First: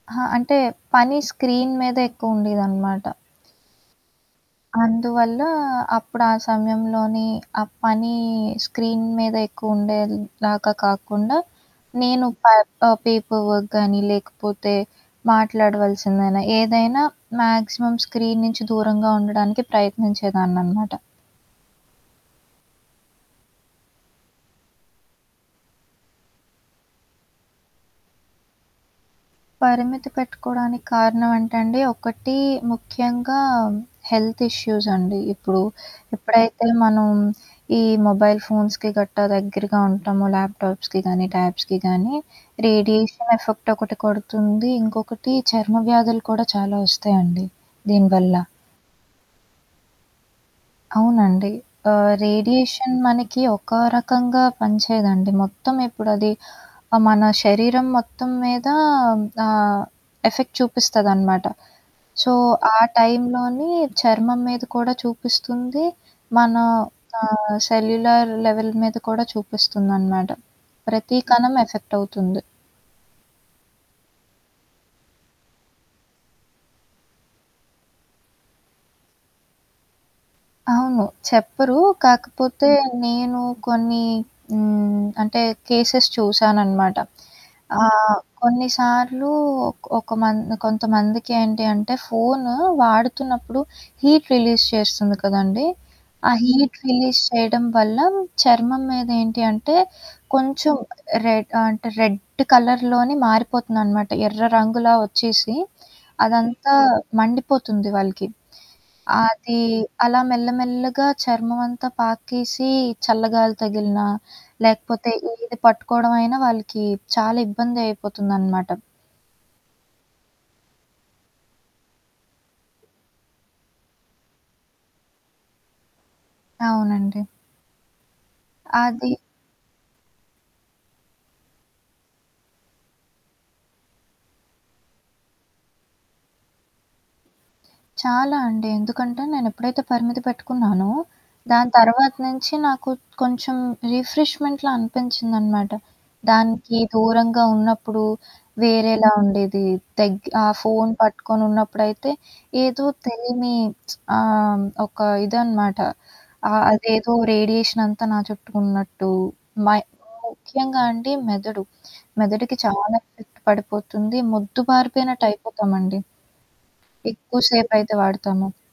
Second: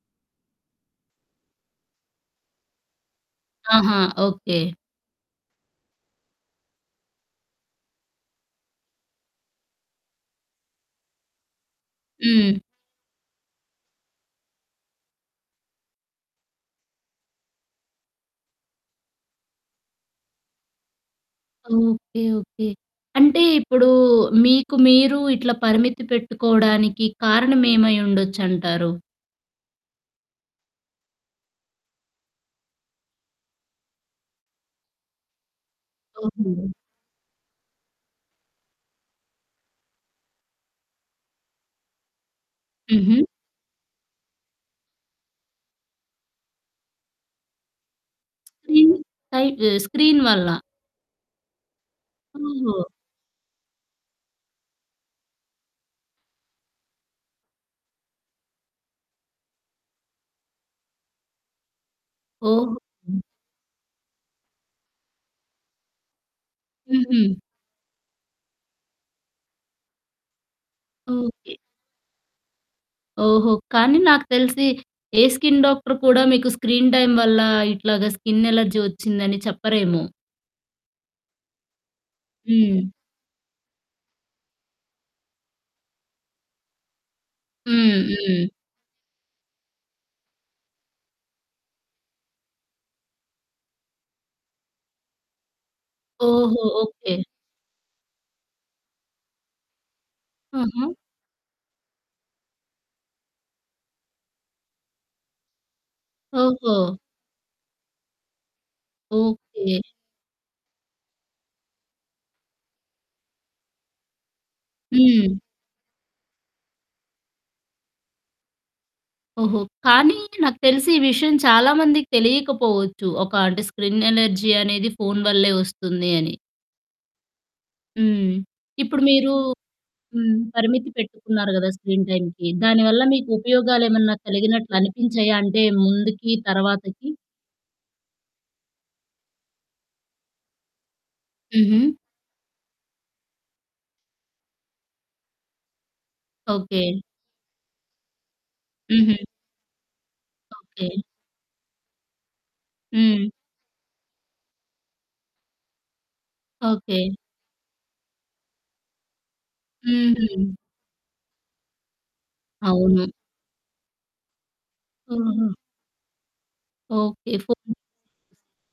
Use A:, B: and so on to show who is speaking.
A: అహా! అంటే పని స్క్రీన్ మీద ఎక్కువుండేదనమాట.
B: ఆహా! ఓకే.
A: అందువల్ల అప్పుడు ఆ సమయంలోనే ఆ పని స్క్రీన్ మీద ఎక్కువుండేలాగా కాకుండా నేను పై
B: హ్మ్.
A: ఆహ్, పేపర్ వర్క్ గానీ లేకపోతే మాట్లాడవాల్సిందైనా, ఏదైనా మాక్సిమం స్క్రీన్ నుంచి దూరంగా ఉండడానికి ప్రయత్నించేదాన్ననమాట.
B: ఓకే. ఓకే. అంటే ఇప్పుడు మీకు మీరు ఇట్లా పరిమితి పెట్టుకోవడానికి కారణం ఏమై ఉండొచ్చంటారు?
A: పరిమితి పెట్టుకోవడానికి కారణం అంటే అండి ఒకటి ముఖ్యంగా హెల్త్ ఇష్యూసండి. ఇప్పుడు,
B: ఓకే
A: ఎప్పుడైతే
B: అండి.
A: మనం ఈ మొబైల్ ఫోన్స్‌కి గట్టా దగ్గరగా ఉంటామో ల్యాప్‌టాప్స్‌కి గానీ, ట్యాబ్స్‌కి గానీ,
B: హుహు.
A: రేడియేషన్ ఎఫెక్ట్ ఒకటి కొడుతుంది. ఇంకొకటి చర్మ వ్యాధులు కూడా చాలా వస్తాయండి దీనివల్ల.
B: రిన్ సైట్ స్క్రీన్ వల్ల?
A: అవునండి. ఆహ్,
B: ఓహో!
A: రేడియేషన్ మనకి ఒక రకంగా పని చేయదండి. మొత్తం ఇప్పుడది ఆహ్, మన శరీరం మొత్తం మీద ఆహ్, ఎఫెక్ట్ చూపిస్తదనమాట. సో,
B: ఓహో!
A: ఆ టైంలోని చర్మం మీద కూడా చూపిస్తుంది. మన యొక్కా
B: హుహు.
A: సెల్యులర్ లెవెల్ మీద కూడా చూపిస్తుందనమాట. ప్రతి
B: ఓకే.
A: కణం ఎఫెక్టవుతుంది.
B: ఓహో! కానీ నాకు తెలిసి ఏ స్కిన్ డాక్టర్ కూడా మీకు స్క్రీన్ టైమ్ వల్ల ఇట్లాగా స్కిన్ ఎలర్జీ వచ్చిందని చెప్పరేమో?
A: అవును. చెప్పరు. కాకపోతే
B: హ్మ్.
A: నేను కొన్ని హ్మ్, అంటే కేసెస్ చూసాననమాట.
B: హ్మ్.
A: ఆహ్,
B: హ్మ్.
A: కొన్నిసార్లు ఒక మం కొంతమందికేంటి అంటే ఫోను వాడుతున్నప్పుడు హీట్ రిలీజ్ చేస్తుంది కదండీ! ఆ
B: ఓహో!
A: Heat
B: okay.
A: రిలీజ్ చేయడం వల్ల చర్మం మీద ఏంటి అంటే కొంచెం
B: ఆహా!
A: రెడ్ అంటే రెడ్ కలర్‌లోనే మారిపోతుందనమాట. ఎర్ర రంగులా వచ్చేసి,
B: ఓహో!
A: అదంతా మండిపోతుంది వాళ్ళకి. అది
B: ఓకే.
A: అలా మెల్లమెల్లగా చర్మమంతా పాకేసి, చల్లగాలి తగిలినా, లేకపోతే
B: హ్మ్.
A: ఇది పట్టుకోవడం అయినా వాళ్ళకి చాలా ఇబ్బంది అయిపోతుందనమాట.
B: ఓహో! కానీ నాకు తెలిసి ఈ విషయం చాలామందికి తెలియకపోవచ్చు. ఒక అంటే స్క్రిన్ ఎలర్జీ అనేది ఫోను వల్లే వస్తుంది అని.
A: అవునండి.
B: హ్మ్. ఇప్పుడు
A: అది
B: మీరు హ్మ్. పరిమితి పెట్టుకున్నారు గదా! స్క్రీన్ టైమ్‌కి. దానివల్ల మీకుపయోగలేమన్నా కలిగినట్లనిపించాయా? అంటే ముందుకి తర్వాతకి?
A: చాలా అండి. ఎందుకంటే నేనెప్పుడైతే పరిమితి పెట్టుకున్నానో, దాని
B: హుహు.
A: తర్వాత నుంచి నాకు కొంచెం రిఫ్రిష్మెంట్‌లా అనిపించిందనమాట. దానికి
B: ఓకే.
A: దూరంగా ఉన్నప్పుడు వేరేలా
B: హుహు.
A: ఉండేది. దగ్ ఆ
B: ఓకే.
A: ఫోను పట్టుకొని ఉన్నప్పుడైతే ఏదో
B: హ్మ్.
A: తెలీని ఆహ్, ఒక ఇదనమాట. ఆహ్,
B: ఓకే.
A: అదేదో రేడియేషనంతా నా చుట్టూ ఉన్నట్టు, మై
B: హుహు.
A: ముఖ్యంగా అండి మెదడు. మెదడుకి చాలా
B: అవును.
A: ఎఫెక్ట్ పడిపోతుంది.
B: హుహు.
A: మొద్దుబారిపోయినటైపోతామండి.
B: ఓకే.
A: ఎక్కువ
B: ఫోను.
A: సేపయితే వాడతము.